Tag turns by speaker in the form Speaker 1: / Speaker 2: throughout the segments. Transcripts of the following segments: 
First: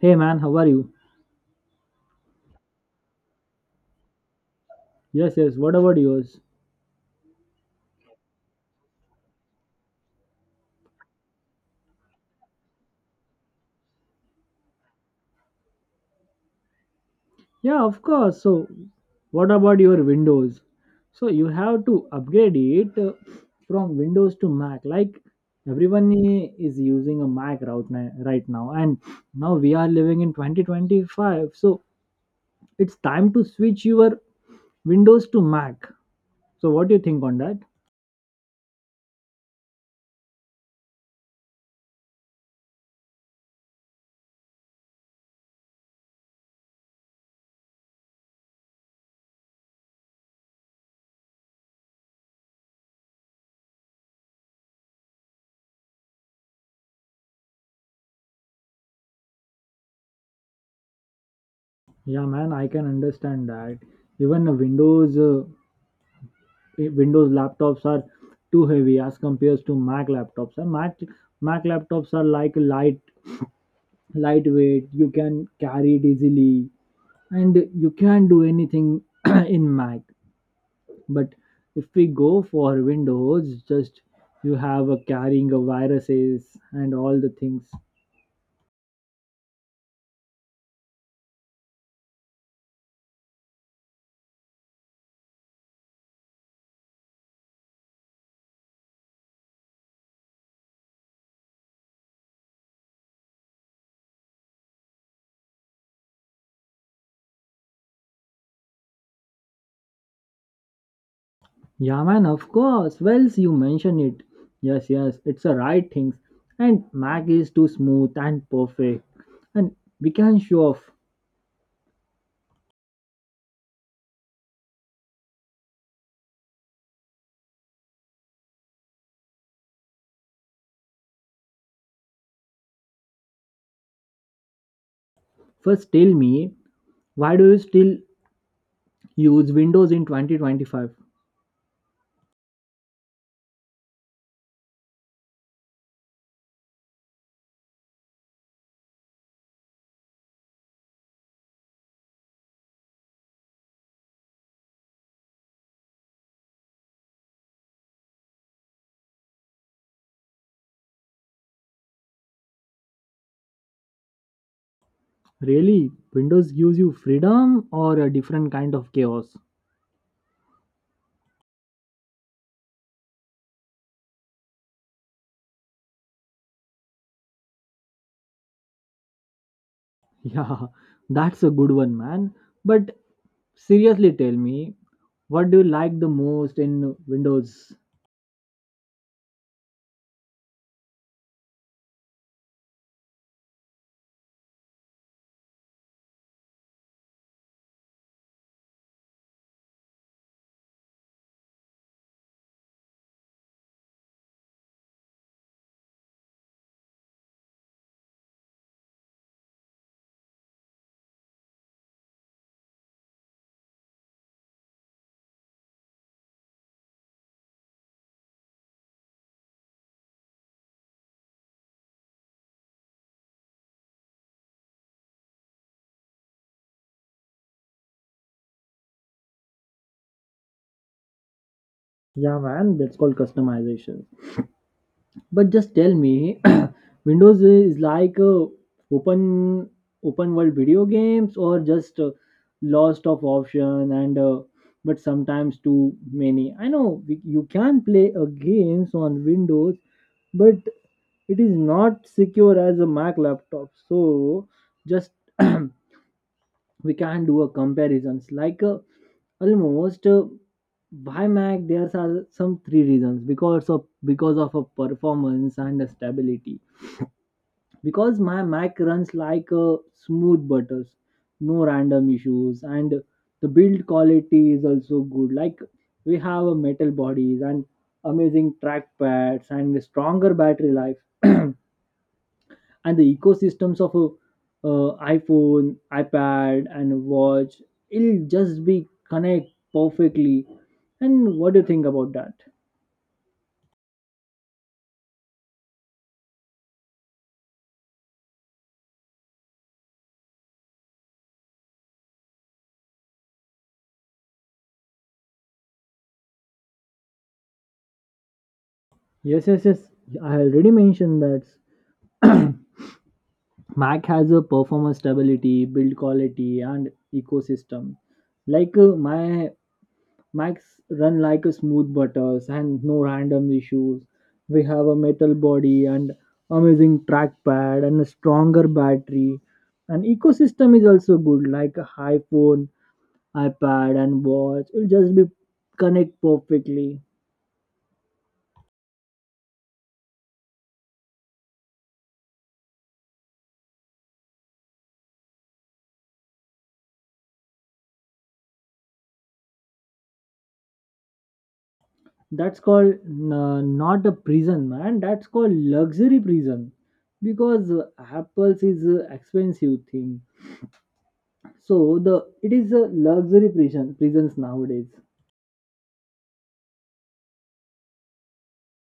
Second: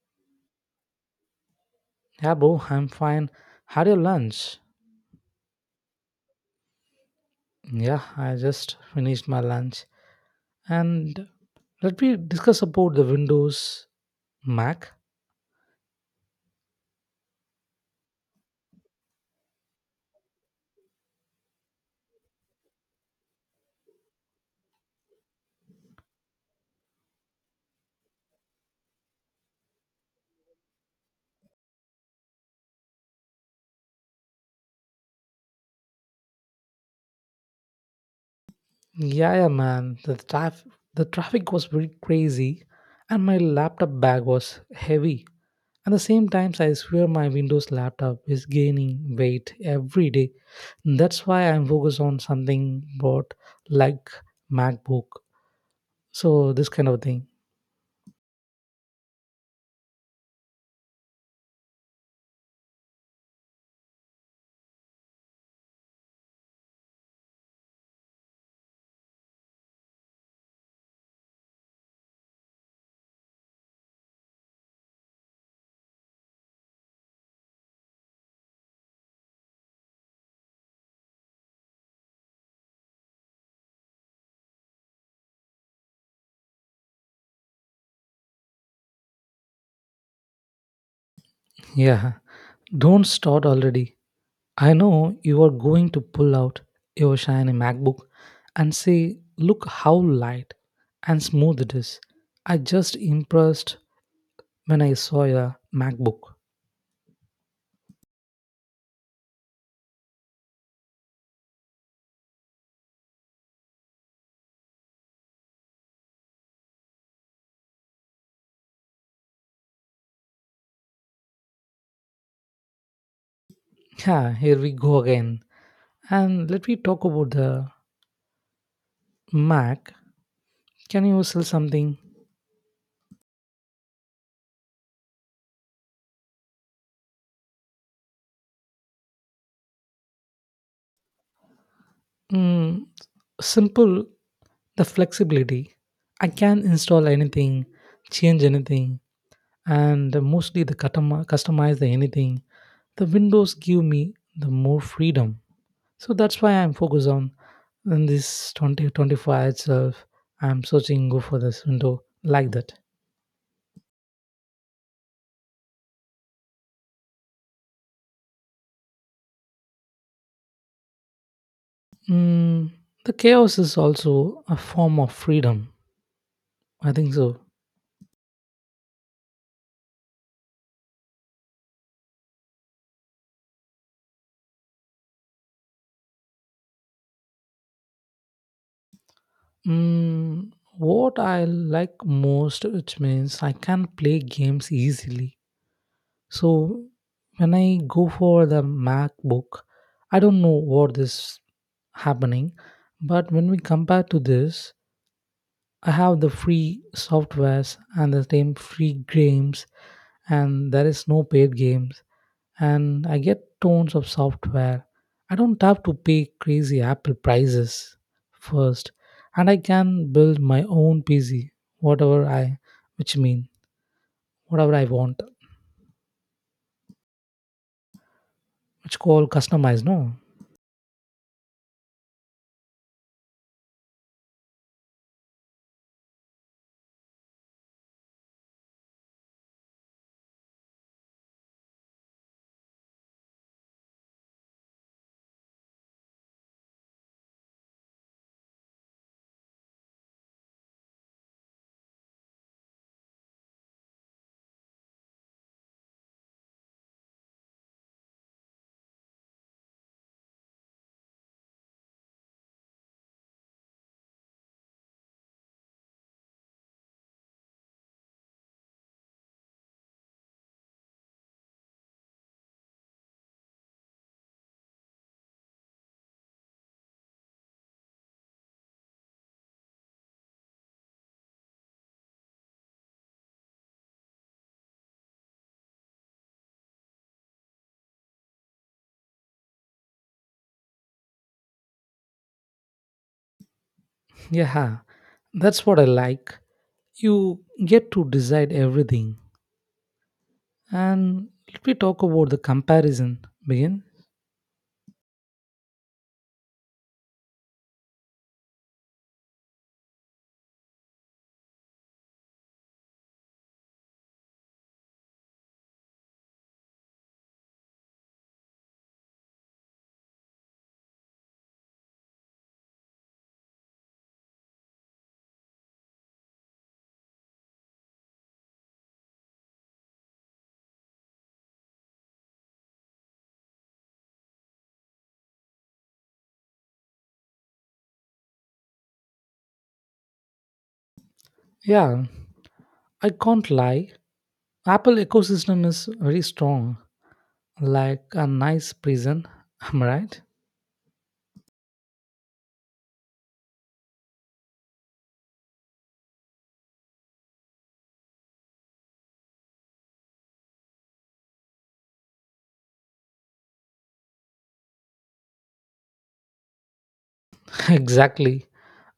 Speaker 1: Hey man, how are you?
Speaker 2: Yeah, boo, I'm fine. Had your lunch?
Speaker 1: Yes, yes, what about yours?
Speaker 2: Yeah, I just finished my lunch. And let me discuss about the Windows Mac.
Speaker 1: Yeah, of course. So, what about your Windows? So, you have to upgrade it from Windows to Mac. Like, everyone is using a Mac right now, and now we are living in 2025. So, it's time to switch your Windows to Mac. So, what do you think on that?
Speaker 2: Yeah, yeah, man. The traffic was very crazy, and my laptop bag was heavy. At the same times, I swear my Windows laptop is gaining weight every day. That's why I'm focused on something about like MacBook. So this kind of thing.
Speaker 1: Yeah, man, I can understand that. Even a Windows Windows laptops are too heavy as compared to Mac laptops. And Mac laptops are like lightweight. You can carry it easily, and you can do anything in Mac. But if we go for Windows, just you have a carrying of viruses and all the things.
Speaker 2: Yeah, don't start already. I know you are going to pull out your shiny MacBook and say, look how light and smooth it is. I just impressed when I saw your MacBook.
Speaker 1: Yeah, man, of course. Well, so you mentioned it. Yes, yes, it's the right things, and Mac is too smooth and perfect. And we can show off.
Speaker 2: Yeah, here we go again. And let me talk about the Mac. Can you sell something?
Speaker 1: First, tell me, why do you still use Windows in 2025?
Speaker 2: Mm, Simple, the flexibility. I can install anything, change anything, and mostly the customize the anything. The windows give me the more freedom, so that's why I'm focused on in this 2025 itself. I'm searching go for this window like that.
Speaker 1: Really? Windows gives you freedom or a different kind of chaos?
Speaker 2: mm, the chaos is also a form of freedom, I think so.
Speaker 1: Yeah, that's a good one, man. But seriously, tell me, what do you like the most in Windows?
Speaker 2: mm, what I like most, which means I can play games easily. So when I go for the MacBook, I don't know what is happening, but when we compare to this, I have the free softwares and the same free games, and there is no paid games, and I get tons of software. I don't have to pay crazy Apple prices first, and I can build my own PC, whatever I, which mean whatever I want, which called customize, no.
Speaker 1: Yeah, man, that's called customization. But just tell me, Windows is like open open world video games or just lost of option and but sometimes too many. I know you can play games on Windows, but it is not secure as a Mac laptop. So just we can do a comparisons like Almost why Mac? There are some three reasons because of a performance and a stability. Because my Mac runs like a smooth butters, no random issues, and the build quality is also good. Like we have a metal bodies and amazing track pads and a stronger battery life. And the ecosystems of a iPhone, iPad, and watch, it'll just be connect perfectly. And what do you think about that?
Speaker 2: Yeah, that's what I like. You get to decide everything. And let me talk about the comparison. Begin.
Speaker 1: Yes, yes, yes. I already mentioned that Mac has a performance stability, build quality, and ecosystem. Like my Max run like a smooth butters and no random issues. We have a metal body and amazing trackpad and a stronger battery. And ecosystem is also good, like a iPhone, iPad, and watch. It'll just be connect perfectly.
Speaker 2: Yeah, I can't lie. Apple ecosystem is very strong, like a nice prison. Am I right?
Speaker 1: That's called not a prison, man. That's called luxury prison, because Apple's is a expensive thing. So the it is a luxury prisons nowadays.
Speaker 2: Exactly.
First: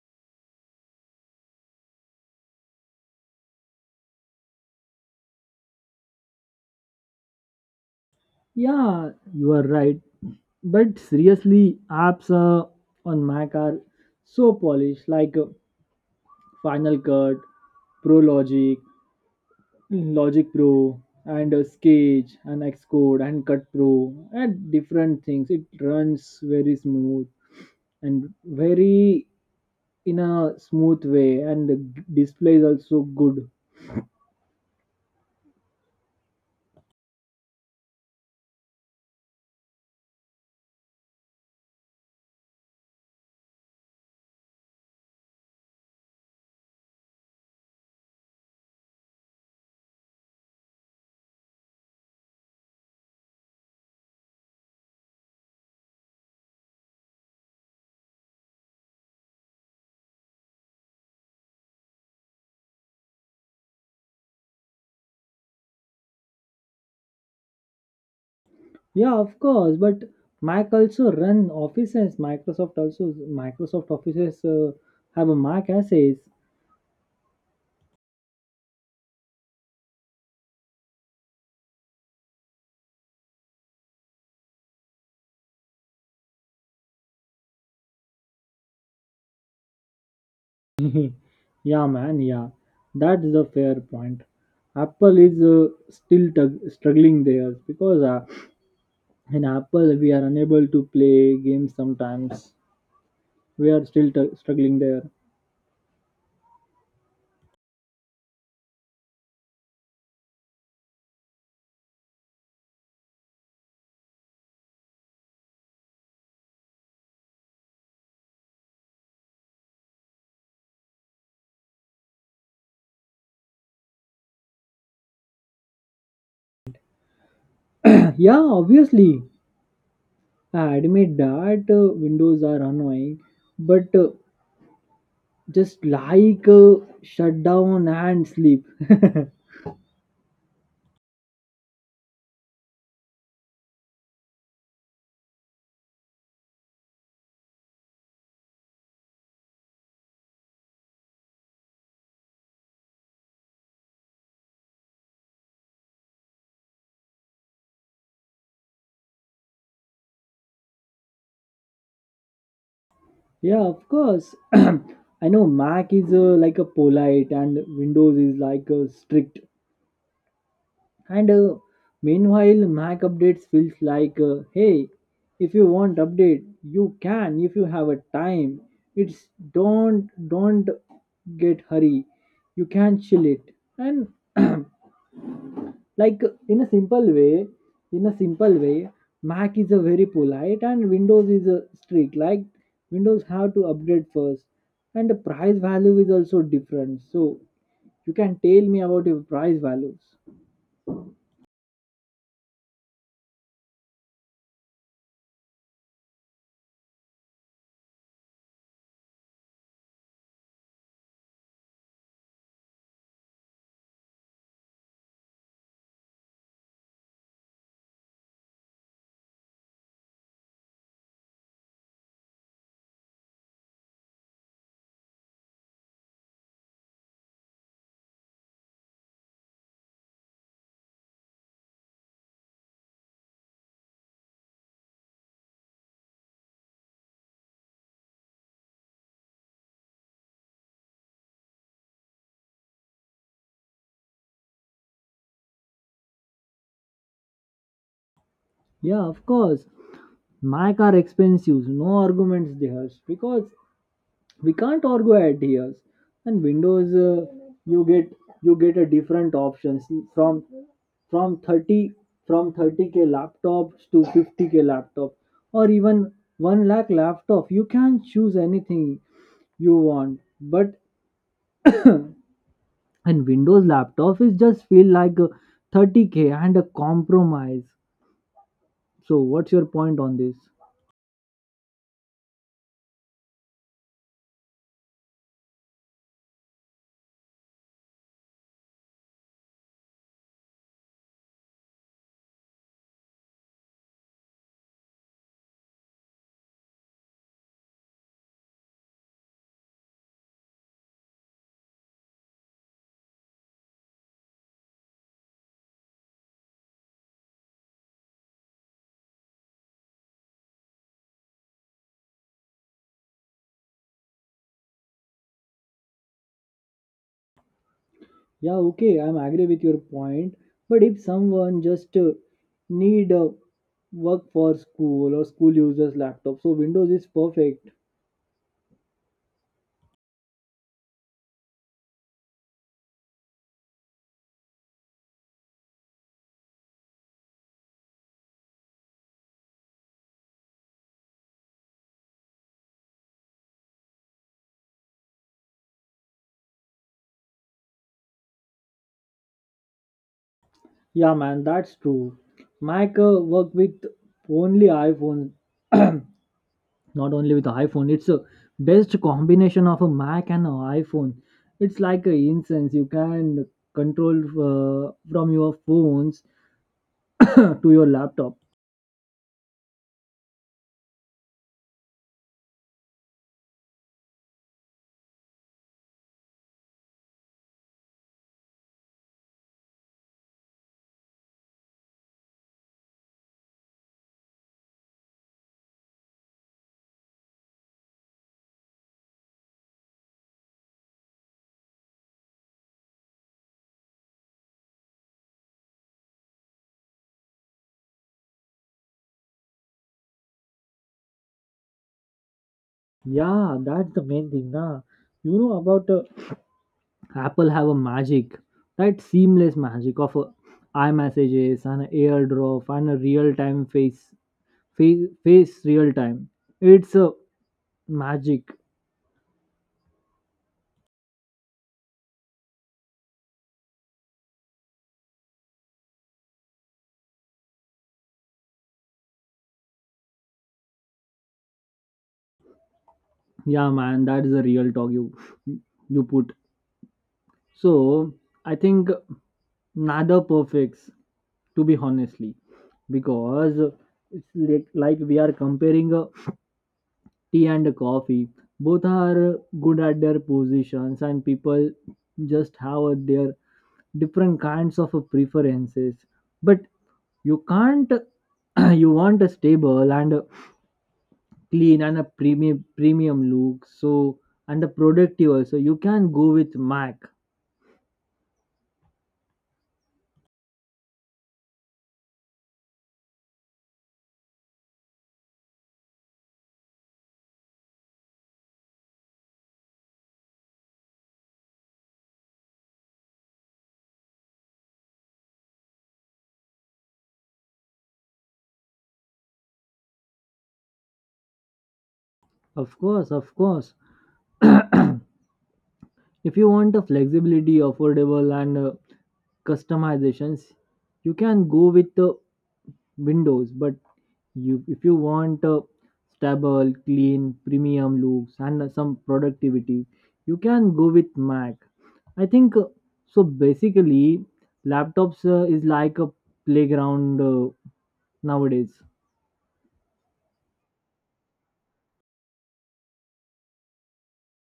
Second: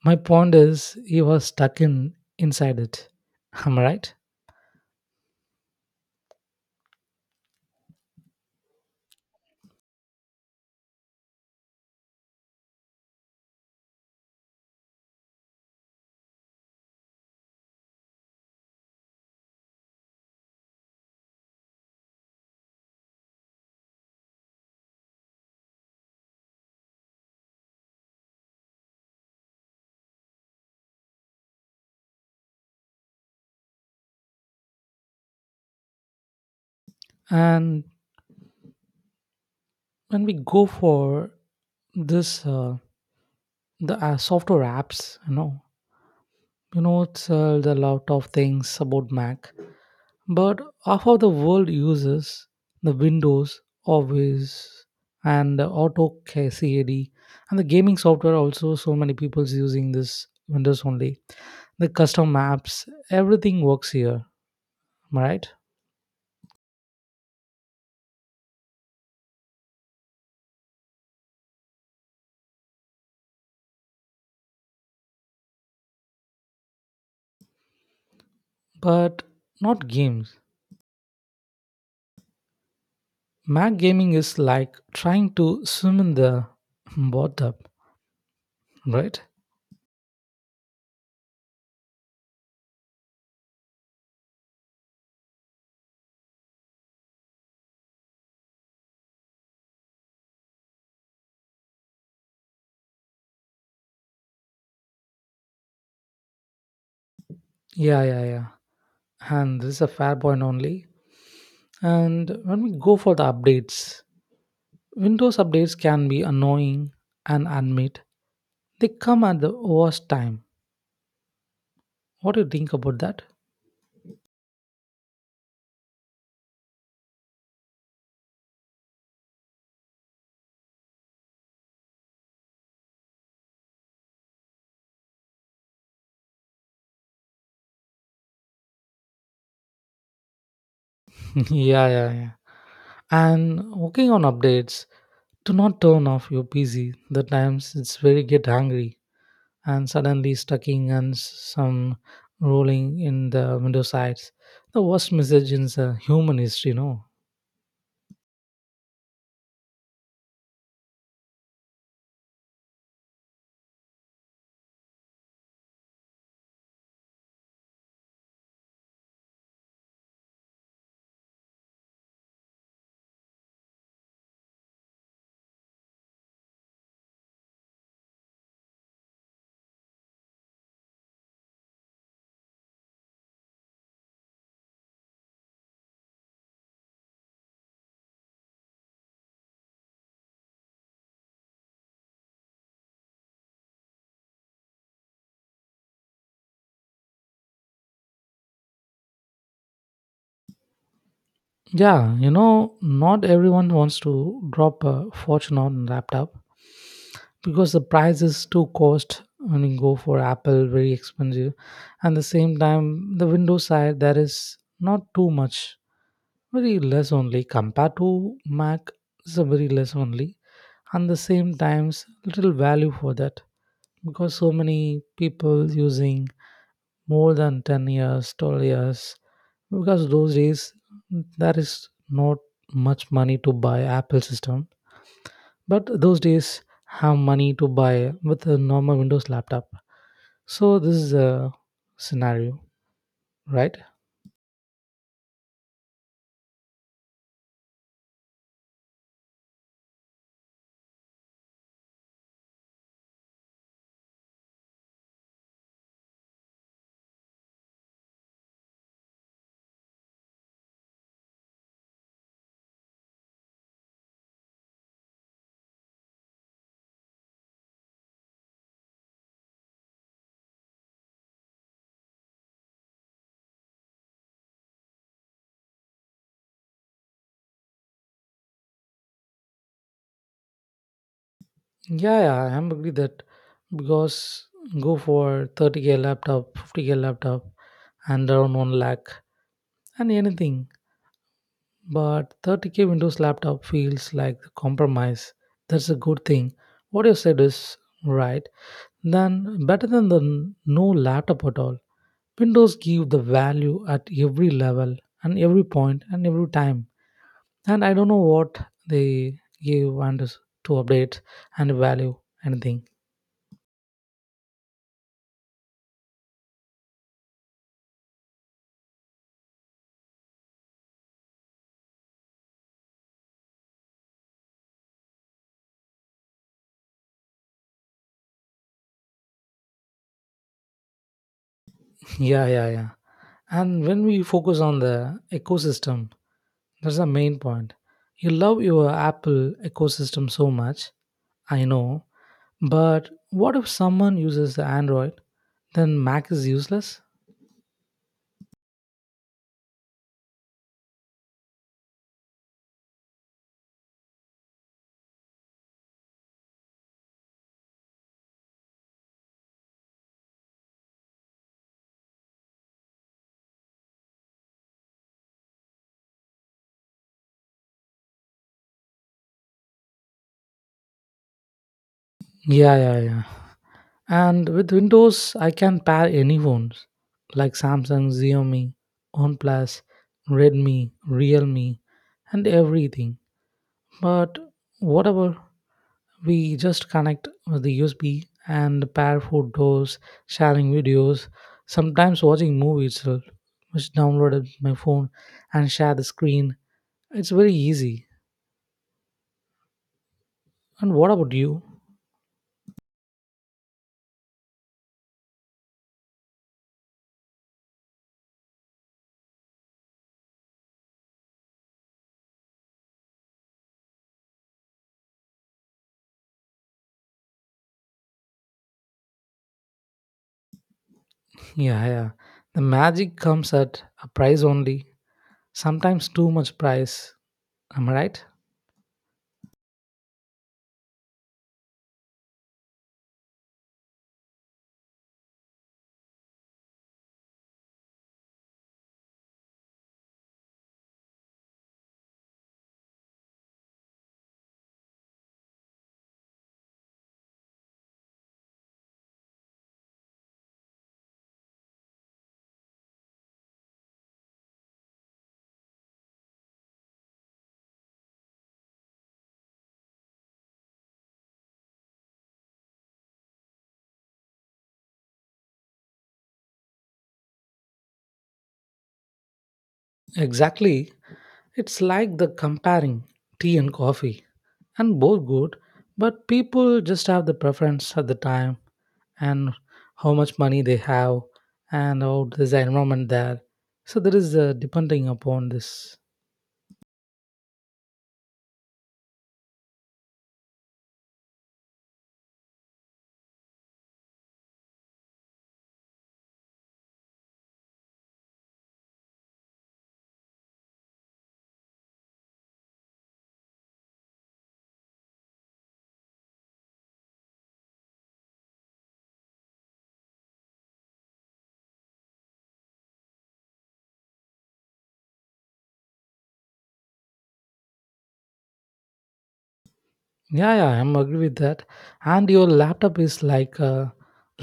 Speaker 2: My point is, he was stuck in inside it. Am I right?
Speaker 1: Yeah, you are right. But seriously, apps on Mac are so polished, like Final Cut, Pro Logic, Logic Pro, and Sketch, and Xcode, and Cut Pro, and different things. It runs very smooth and very in a smooth way, and the display is also good.
Speaker 2: And when we go for this, the software apps, it's there are a lot of things about Mac. But half of the world uses the Windows, Office, and AutoCAD, and the gaming software. Also, so many people's using this Windows only. The custom maps, everything works here, am I right?
Speaker 1: Yeah, of course. But Mac also run offices. Microsoft offices have a Mac assays.
Speaker 2: But not games. Mac gaming is like trying to swim in the bathtub, right?
Speaker 1: Yeah, man. Yeah, that's the fair point. Apple is struggling there because in Apple we are unable to play games sometimes. We are still struggling there.
Speaker 2: Yeah, yeah, yeah. And this is a fair point only. And when we go for the updates, Windows updates can be annoying and admit they come at the worst time. What do you think about that?
Speaker 1: Yeah, obviously. I admit that Windows are annoying, but just like shut down and sleep.
Speaker 2: Yeah, yeah, yeah. And working on updates, do not turn off your PC. The times it's very get angry and suddenly stucking some rolling in the window sides. The worst message in the human history, no?
Speaker 1: Yeah, of course. I know Mac is like a polite and Windows is like strict. And Meanwhile, Mac updates feels like, hey, if you want update, you can if you have a time. It's don't get hurry. You can chill it. And like in a simple way in a simple way Mac is a very polite and Windows is a strict. Like Windows have to upgrade first, and the price value is also different. So you can tell me about your price values.
Speaker 2: Yeah, you know, not everyone wants to drop a fortune on laptop because the price is too cost when you go for Apple, very expensive. And the same time, the Windows side, there is not too much, very less only compared to Mac, it's a very less only. And the same times, little value for that because so many people using more than 10 years, 12 years, because those days there is not much money to buy apple system, but those days have money to buy with a normal windows laptop. So this is a scenario, right?
Speaker 1: Yeah, of course. Mac are expensive, no arguments there, because we can't argue ideas. And Windows you get you get a different options from from 30 from 30K laptops to 50K laptop, or even 1 lakh laptop. You can choose anything you want. But and Windows laptop is just feel like a 30K and a compromise. So what's your point on this?
Speaker 2: Yeah, yeah, I am agree that. Because go for 30k laptop, 50k laptop, and around 1 lakh and anything. But 30k windows laptop feels like compromise. That's a good thing. What you said is right. Then better than the no laptop at all. Windows give the value at every level and every point and every time. And I don't know what they give to update and value anything.
Speaker 1: Yeah, okay, I'm agree with your point. But if someone just need work for school or school users laptop, so Windows is perfect.
Speaker 2: Yeah, yeah, yeah. And when we focus on the ecosystem, that's the main point. You love your Apple ecosystem so much, I know, but what if someone uses the Android, then Mac is useless?
Speaker 1: Yeah, man, that's true. Mac work with only iPhone, not only with iPhone. It's a best combination of a Mac and an iPhone. It's like a incense. You can control from your phones to your laptop.
Speaker 2: Yeah, yeah, yeah. And with Windows, I can pair any phones like Samsung, Xiaomi, OnePlus, Redmi, Realme, and everything. But whatever, we just connect with the USB and pair photos, sharing videos, sometimes watching movie itself, which downloaded my phone and share the screen. It's very easy. And what about you?
Speaker 1: Yeah, that's the main thing, na. You know about Apple have a magic, that seamless magic of a iMessages and a AirDrop and a real time face, face real time. It's a magic.
Speaker 2: Yeah, yeah. The magic comes at a price only, sometimes too much price. Am I right?
Speaker 1: Yeah, man, that is a real talk you put. So I think neither perfects to be honestly, because it's like we are comparing a tea and a coffee. Both are good at their positions, and people just have their different kinds of preferences. But you can't you want a stable and a clean and a premium look, so and a productive also, you can go with Mac.
Speaker 2: Exactly. It's like the comparing tea and coffee, and both good, but people just have the preference at the time and how much money they have and how there's the environment there. So there is depending upon this.
Speaker 1: Of course, of course. If you want a flexibility affordable and customizations, you can go with the Windows. But you if you want a stable clean premium looks and some productivity, you can go with Mac. I think so basically laptops is like a playground nowadays.
Speaker 2: Yeah, yeah, I'm agree with that. And your laptop is like a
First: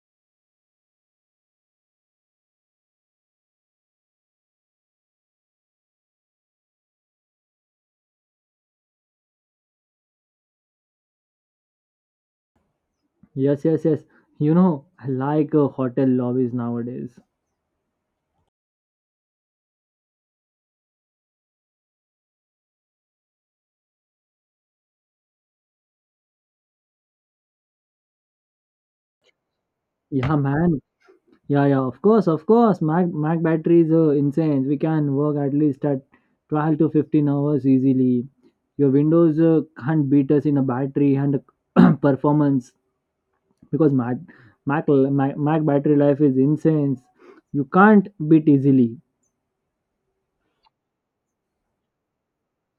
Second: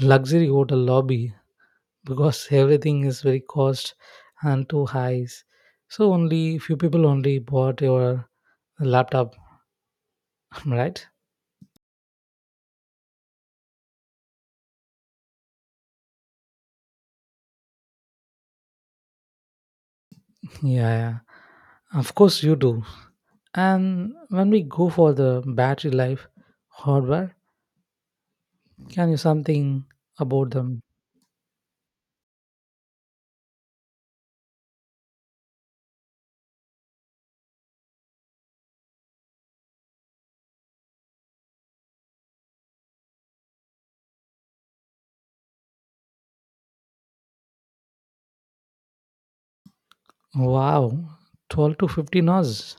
Speaker 2: luxury hotel lobby because everything is very cost and too high. So only few people only bought your laptop, right?
Speaker 1: Yes, yes, yes. You know I like hotel lobbies nowadays.
Speaker 2: Yeah, yeah. Of course you do. And when we go for the battery life hardware, can you something
Speaker 1: Yeah,
Speaker 2: about
Speaker 1: man.
Speaker 2: them?
Speaker 1: Yeah, yeah, of course, of course. Mac batteries are insane. We can work at least at 12 to 15 hours easily. Your Windows can't beat us in a battery and performance, because Mac battery life is insane. You can't beat easily.
Speaker 2: Wow, 12 to 15 hours.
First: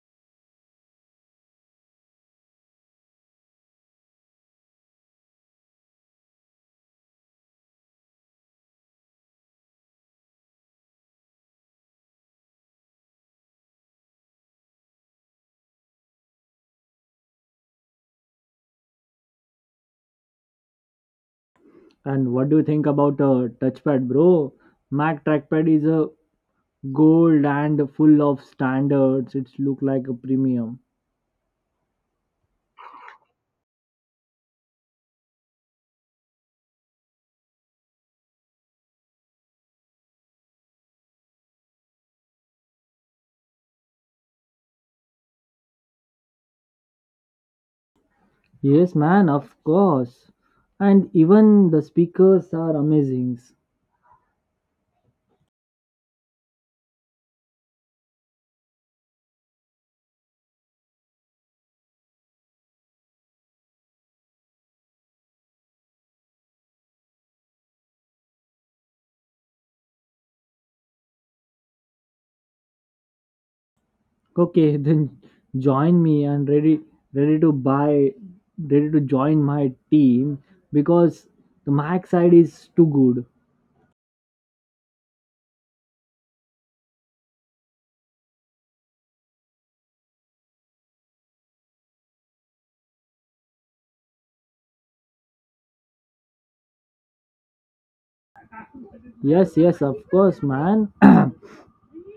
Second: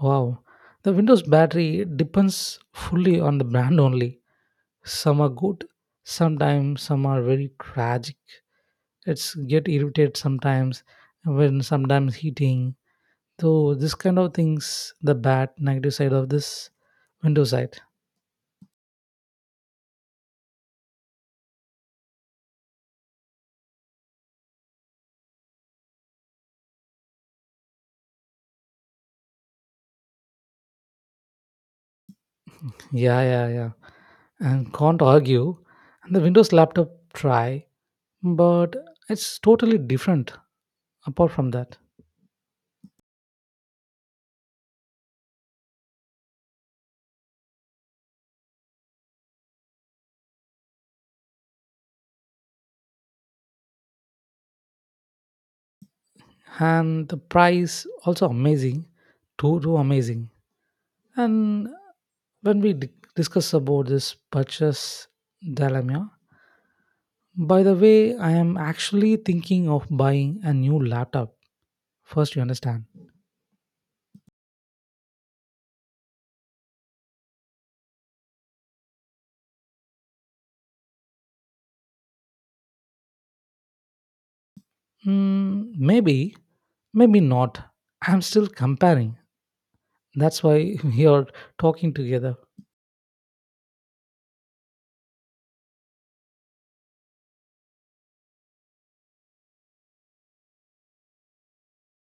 Speaker 2: Wow. The Windows battery depends fully on the brand only. Some are good, sometimes some are very tragic. It's get irritated sometimes when sometimes heating. So this kind of things, the bad negative side of this Windows side.
Speaker 1: And what do you think about a touchpad, bro? Mac trackpad is a gold and full of standards. It's look like a premium.
Speaker 2: Yeah, yeah, yeah. And can't argue. And the Windows laptop try, but it's totally different apart from that.
Speaker 1: Yes, man, of course. And even the speakers are amazing.
Speaker 2: And the price also amazing, too, too amazing. And when we discuss about this purchase dilemma, by the way, I am actually thinking of buying a new laptop. First, you understand.
Speaker 1: Okay, then join me and ready to buy ready to join my team, because the Mac side is too good.
Speaker 2: Maybe, maybe not. I'm still comparing. That's why we are talking together.
Speaker 1: Yes, yes, of course, man.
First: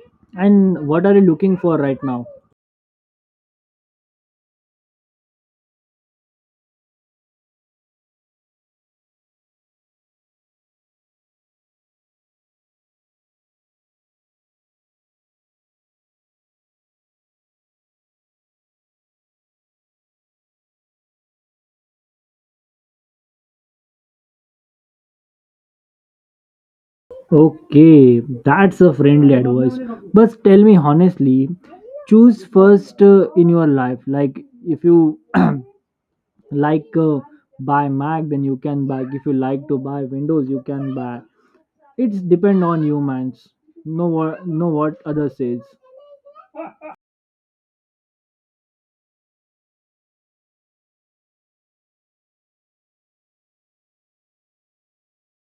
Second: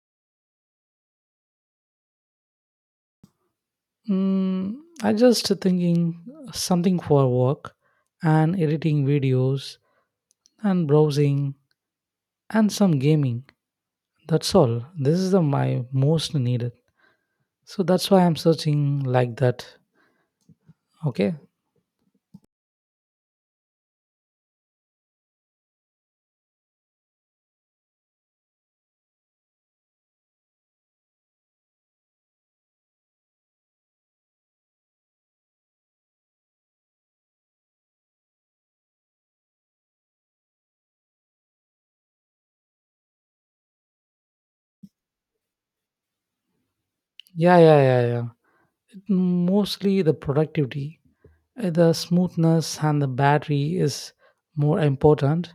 Speaker 1: And what are you looking for right now?
Speaker 2: I just thinking something for work and editing videos and browsing and some gaming. That's all. This is the my most needed. So that's why I'm searching like that. Okay.
Speaker 1: Okay, that's a friendly advice. But tell me honestly, choose first in your life. Like if you like buy Mac, then you can buy. If you like to buy Windows, you can buy. It's depend on you, man, no what other says.
Speaker 2: Yeah, yeah, yeah, yeah. Mostly the productivity, the smoothness, and the battery is more important.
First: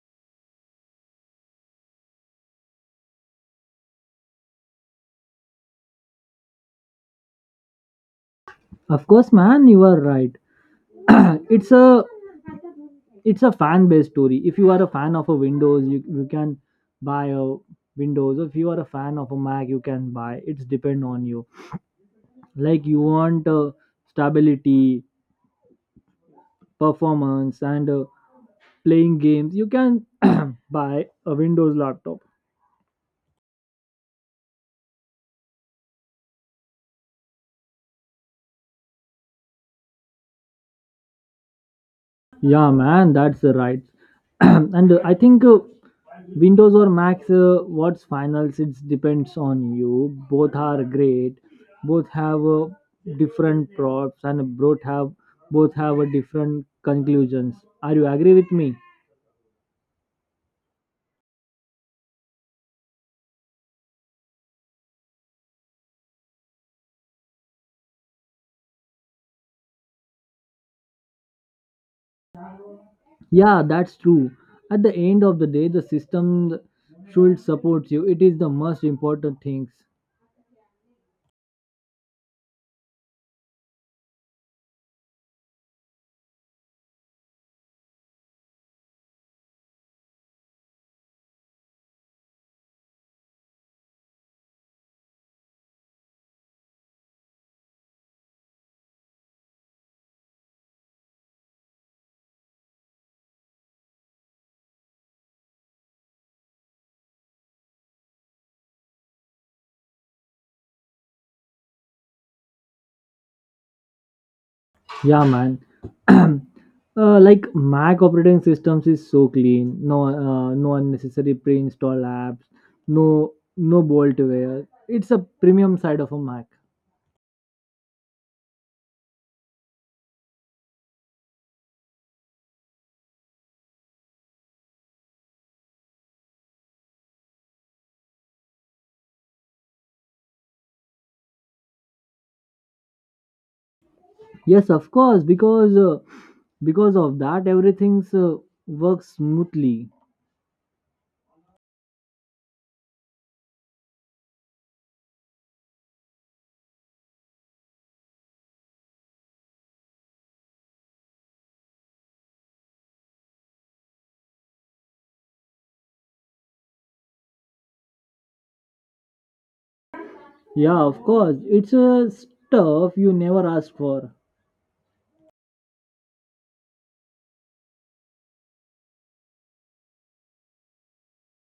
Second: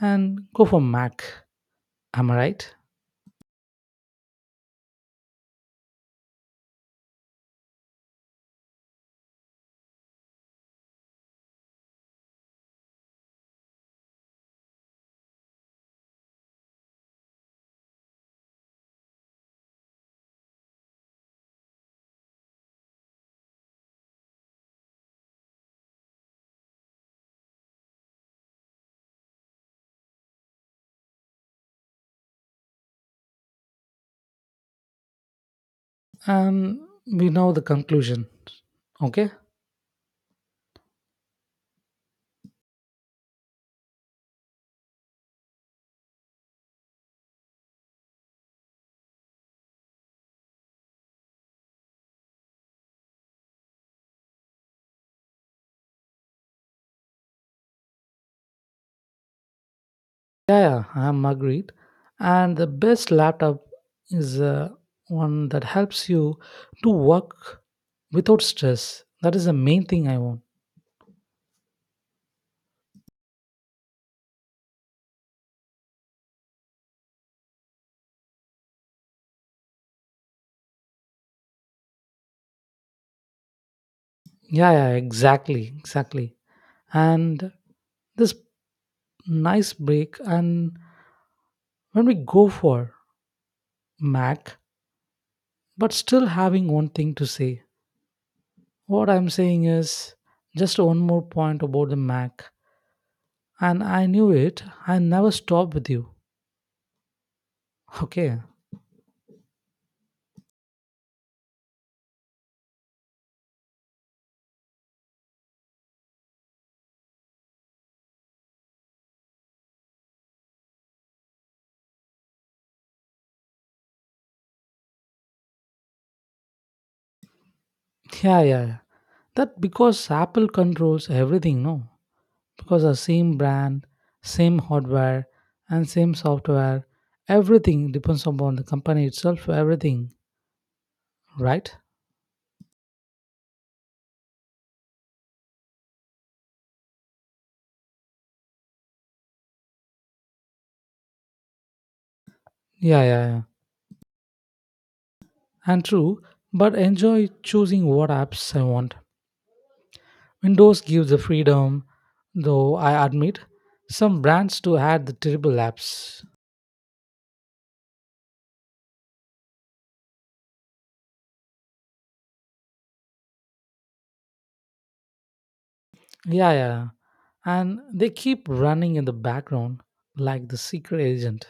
Speaker 2: And go for Mac. Am I right?
Speaker 1: Of course, man, you are right. it's a it's a fan based story. If you are a fan of a Windows, you can buy a Windows. If you are a fan of a Mac, you can buy. It's depend on you. Like you want stability, performance, and playing games, you can buy a Windows laptop.
Speaker 2: And we know the conclusion. Okay.
Speaker 1: Yeah, man, that's right. And I think Windows or Macs, what's finals, it depends on you. Both are great. Both have different props, and both have a different conclusions. Are you agree with me?
Speaker 2: Yeah, yeah, I'm agreed. And the best laptop is one that helps you to work without stress. That is the main thing I want.
Speaker 1: Yeah, that's true. At the end of the day, the system should support you. It is the most important things.
Speaker 2: Yeah, yeah, exactly, exactly. And this nice break, and when we go for Mac, but still having one thing to say. What I'm saying is just one more point about the Mac. And I knew it. I never stop with you. Okay.
Speaker 1: Yeah, man. Like Mac operating systems is so clean. No, no unnecessary pre-install apps. No, no bloatware. It's a premium side of a Mac.
Speaker 2: Yeah, yeah, yeah. That because Apple controls everything, no? Because the same brand, same hardware, and same software, everything depends upon the company itself, everything, right?
Speaker 1: Yes, of course, because of that everything's works smoothly.
Speaker 2: Yeah, yeah, yeah. And true, but enjoy choosing what apps I want. Windows gives the freedom, though I admit some brands to add the terrible apps.
Speaker 1: Yeah, of course, it's a stuff you never asked for.
Speaker 2: Yeah, yeah, yeah. And they keep running in the background like the secret agent,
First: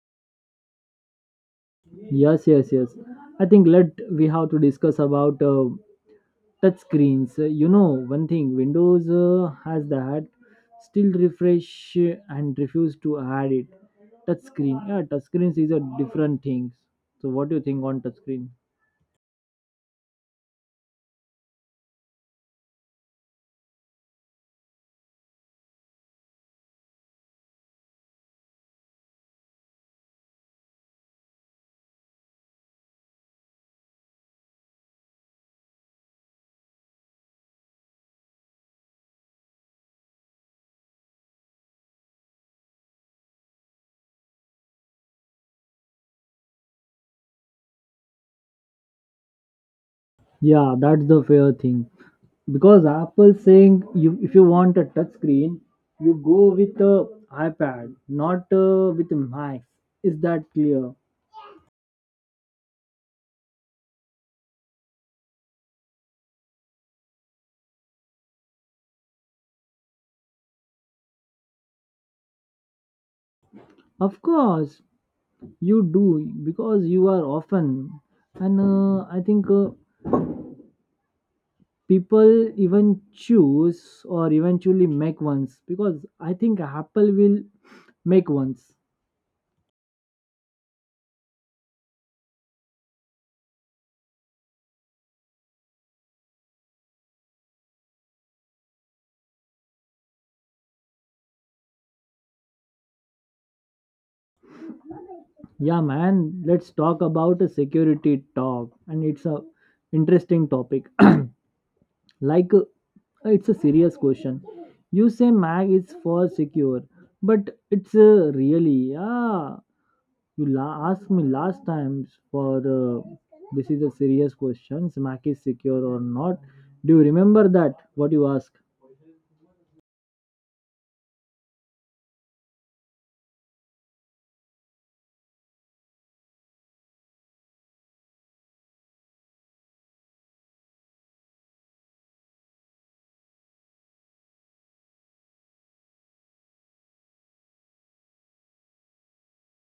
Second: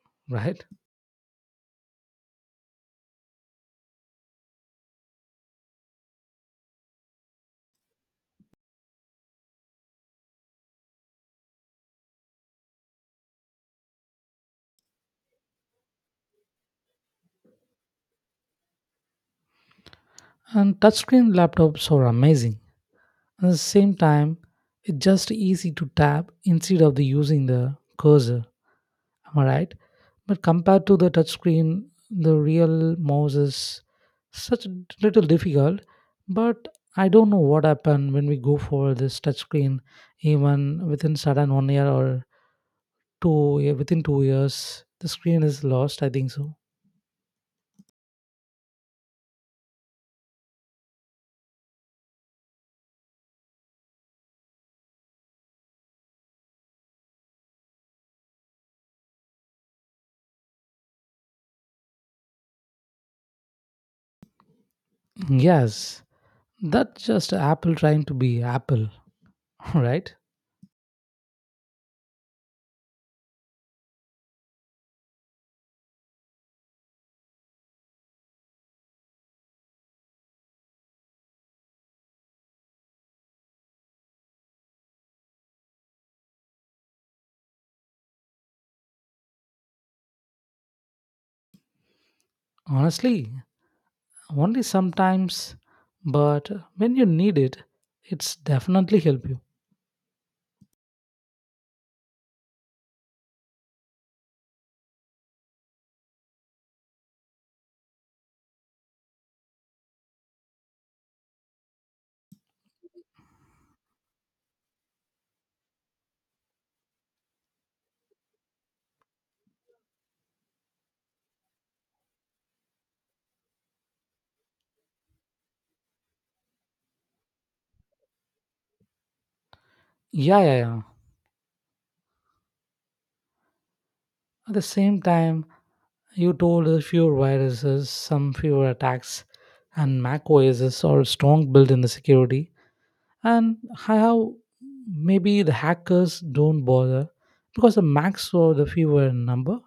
Speaker 2: right?
Speaker 1: Yes, yes, yes. I think let we have to discuss about touch screens. You know, one thing Windows has, that still refresh and refuse to add it touch screen. Yeah, touch screens is a different thing. So what do you think on touch screen?
Speaker 2: And touchscreen laptops are amazing. At the same time, it's just easy to tap instead of the using the cursor. Am I right? But compared to the touchscreen, the real mouse is such little difficult. But I don't know what happened when we go for this touchscreen. Even within sudden 1 year or two, within 2 years, the screen is lost. I think so.
Speaker 1: Yeah, that's the fair thing, because Apple saying you, if you want a touch screen, you go with a iPad, not with a Mac. Is that clear?
Speaker 2: Yes, that's just Apple trying to be Apple, right?
Speaker 1: Of course, you do, because you are often. And I think people even choose or eventually make ones, because I think Apple will make ones.
Speaker 2: Honestly. Only sometimes, but when you need it, it's definitely help you.
Speaker 1: Yeah, man, let's talk about a security talk, and it's a interesting topic. Like it's a serious question. You say Mac is for secure, but it's really. Yeah, you asked me last time for this is a serious question, Mac is secure or not. Do you remember that what you asked?
Speaker 2: Yeah, yeah, yeah. At the same time, you told a few viruses, some fewer attacks, and Mac OSs are strong built in the security, and how maybe the hackers don't bother because the Macs are the fewer in number.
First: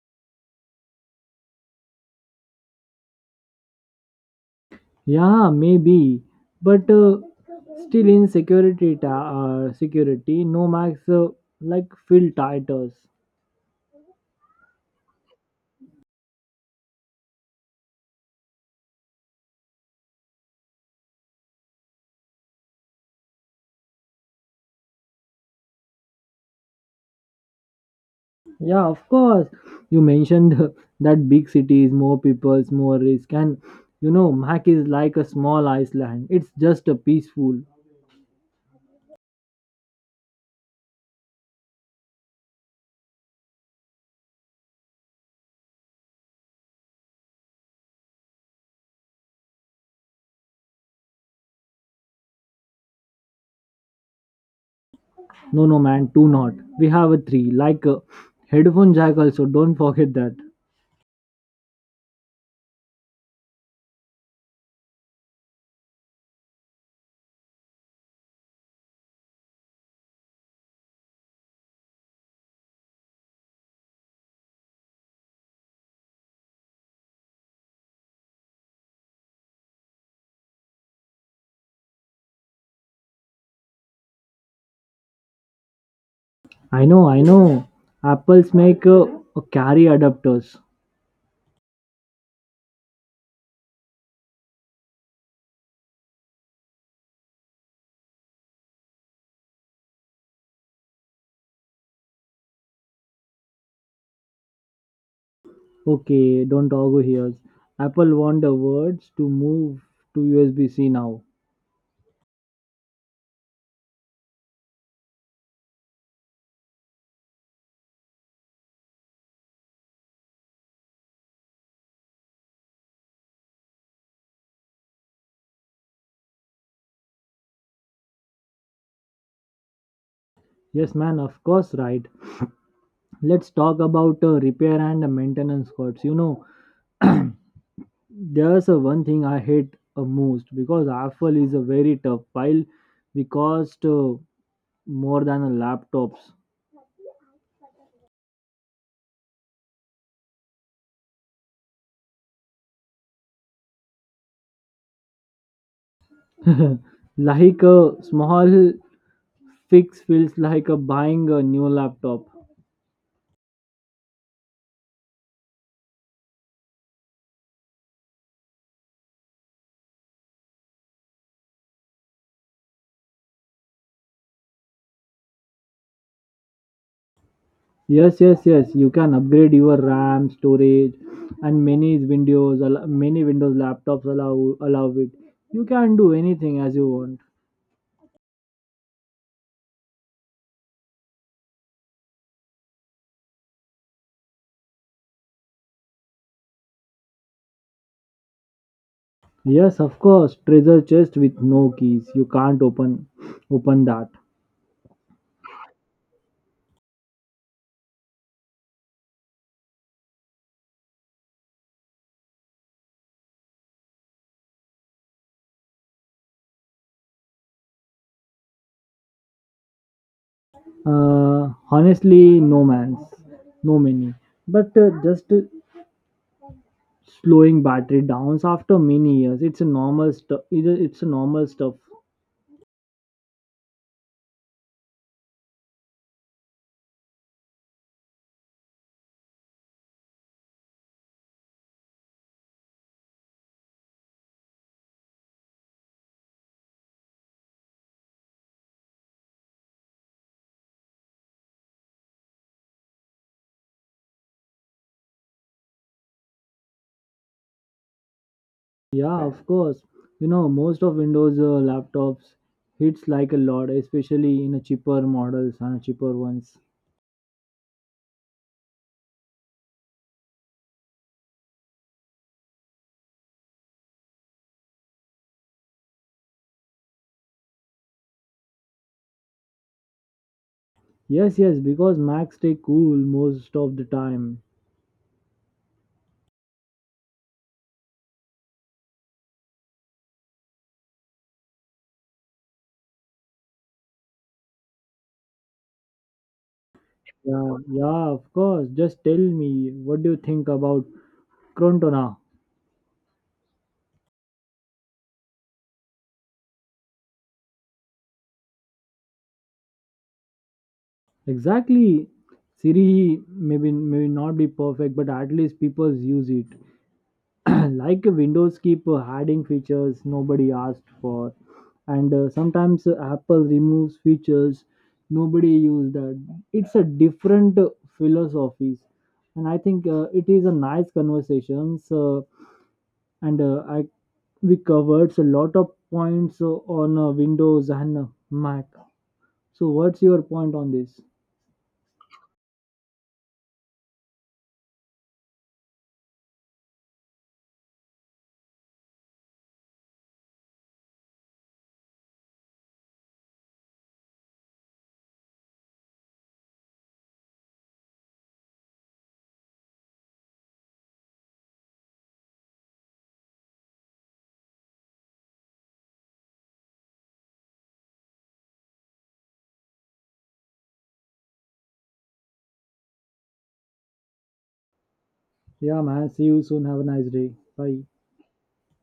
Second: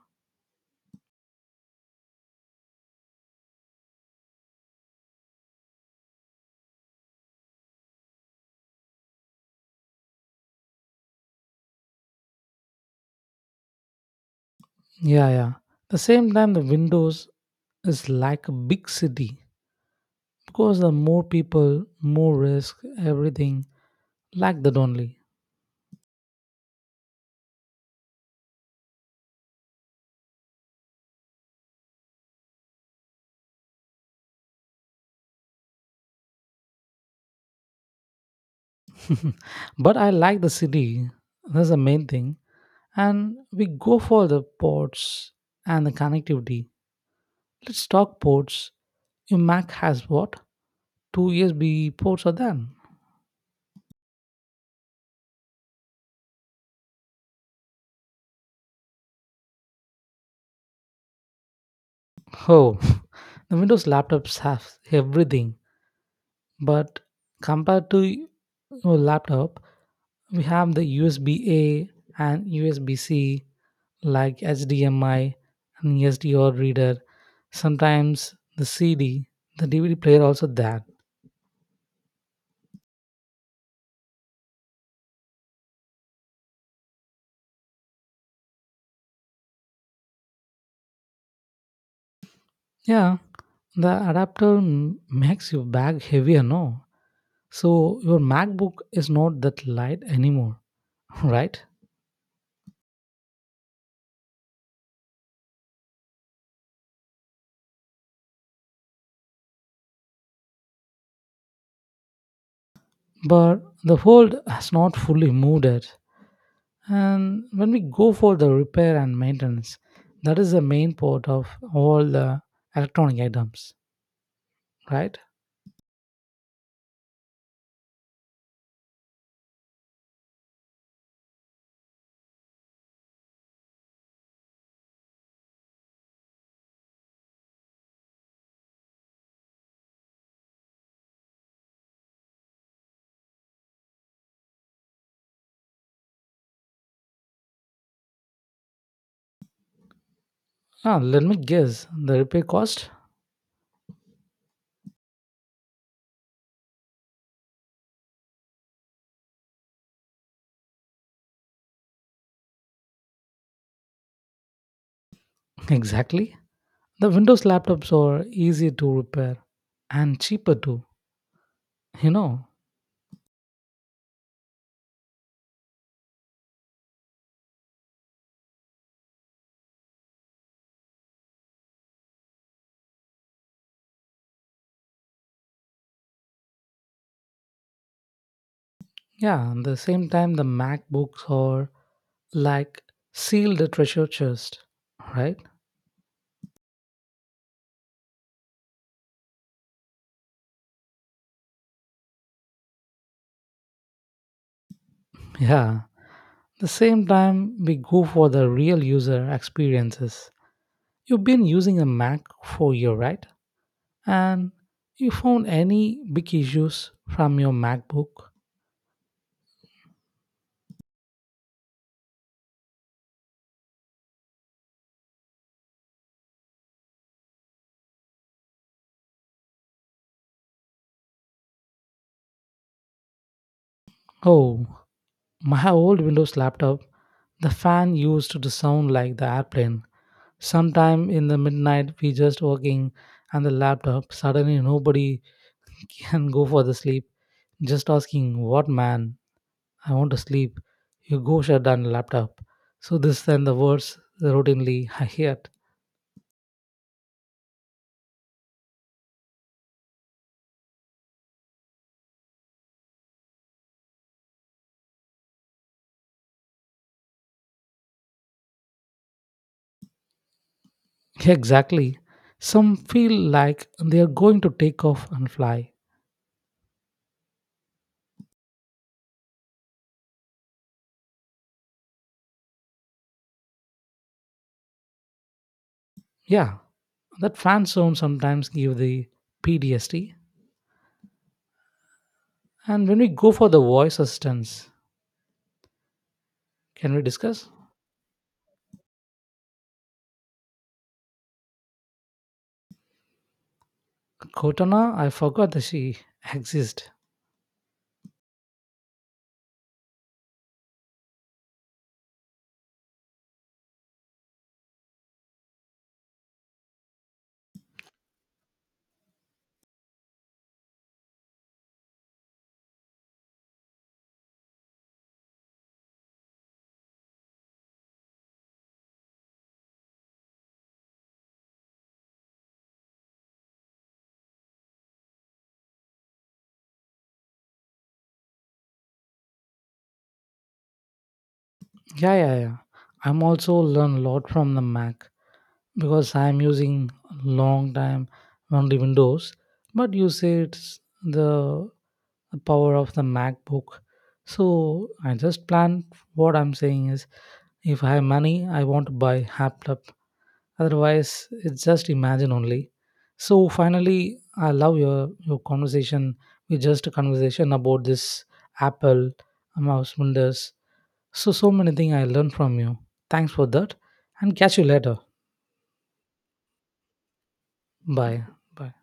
Speaker 1: Yeah, maybe, but still in security, security, no max like field titles.
Speaker 2: Yeah, yeah. The same time, the Windows is like a big city because the more people, more risk, everything like that only.
Speaker 1: Yeah, of course. You mentioned that big cities, more peoples, more risk, and you know, Mac is like a small Iceland. It's just a peaceful.
Speaker 2: But I like the city. That's the main thing. And we go for the ports and the connectivity. Let's talk ports. Your Mac has what? Two USB ports are done.
Speaker 1: No, no, man, two not. We have a three, like a headphone jack. Also, don't forget that.
Speaker 2: Oh, the Windows laptops have everything. But compared to your laptop, we have the USB A and USB C, like HDMI and SDR reader. Sometimes the CD, the DVD player also there.
Speaker 1: I know, I know. Apple's make carry adapters.
Speaker 2: Yeah, the makes your bag heavier, no? So your MacBook is not that light anymore, right?
Speaker 1: Okay, don't argue here. Apple want the words to move to USB C now.
Speaker 2: But the fold has not fully moved it. And when we go for the repair and maintenance, that is the main part of all the electronic items, right?
Speaker 1: Yes, man, of course, right. Let's talk about repair and maintenance costs. You know, there's a one thing I hate most, because Apple is a very tough pile. We cost more than a laptops.
Speaker 2: Now let me guess the repair cost.
Speaker 1: Like a small fix feels like a buying a new laptop.
Speaker 2: Exactly, the windows laptops are easy to repair and cheaper too, you know.
Speaker 1: Yes, yes, yes. You can upgrade your RAM, storage, and many Windows, many Windows laptops allow it. You can do anything as you want.
Speaker 2: Yeah, at the same time, the macbooks are like seal the treasure chest, right?
Speaker 1: Yes, of course. Treasure chest with no keys. You can't open that.
Speaker 2: Yeah. The same time, we go for the real user experiences. You've been using a Mac for a year, right? And you found any big issues from your MacBook?
Speaker 1: Honestly, no man's, no many. But just slowing battery downs after many years. It's a normal stuff.
Speaker 2: Oh, my old Windows laptop, the fan used to sound like the airplane. Sometime in the midnight, we just working and the laptop. Suddenly, nobody can go for the sleep. Just asking, what man? I want to sleep. You go shut down the laptop. So this and the words routinely I hear.
Speaker 1: Yeah, of course. You know, most of Windows laptops hits like a lot, especially in a cheaper models and cheaper ones.
Speaker 2: Exactly. Some feel like they are going to take off and fly.
Speaker 1: Yes, yes, because Macs stay cool most of the time.
Speaker 2: Yeah, that fan zone sometimes give the PTSD. And when we go for the voice assistants, can we discuss?
Speaker 1: Yeah, yeah, of course. Just tell me, what do you think about Crontona?
Speaker 2: Cortana, I forgot that she exists.
Speaker 1: Exactly. Siri maybe not be perfect, but at least people use it. Like Windows keep adding features nobody asked for, and sometimes Apple removes features nobody used that. It's a different philosophies. And I think it is a nice conversations, and I we covered a lot of points on Windows and Mac. So what's your point on this?
Speaker 2: Yeah, yeah, yeah. I'm also learn a lot from the Mac. Because I'm using long time only Windows. But you say it's the power of the MacBook. So I just plan what I'm saying is if I have money, I want to buy laptop. Otherwise, it's just imagine only. So finally, I love your conversation. We just a conversation about this Apple, mouse, Windows. So so many things I learned from you. Thanks for that, and catch you later.
Speaker 1: Yeah, man, see you soon. Have a nice day. Bye.
Speaker 2: Bye. Bye.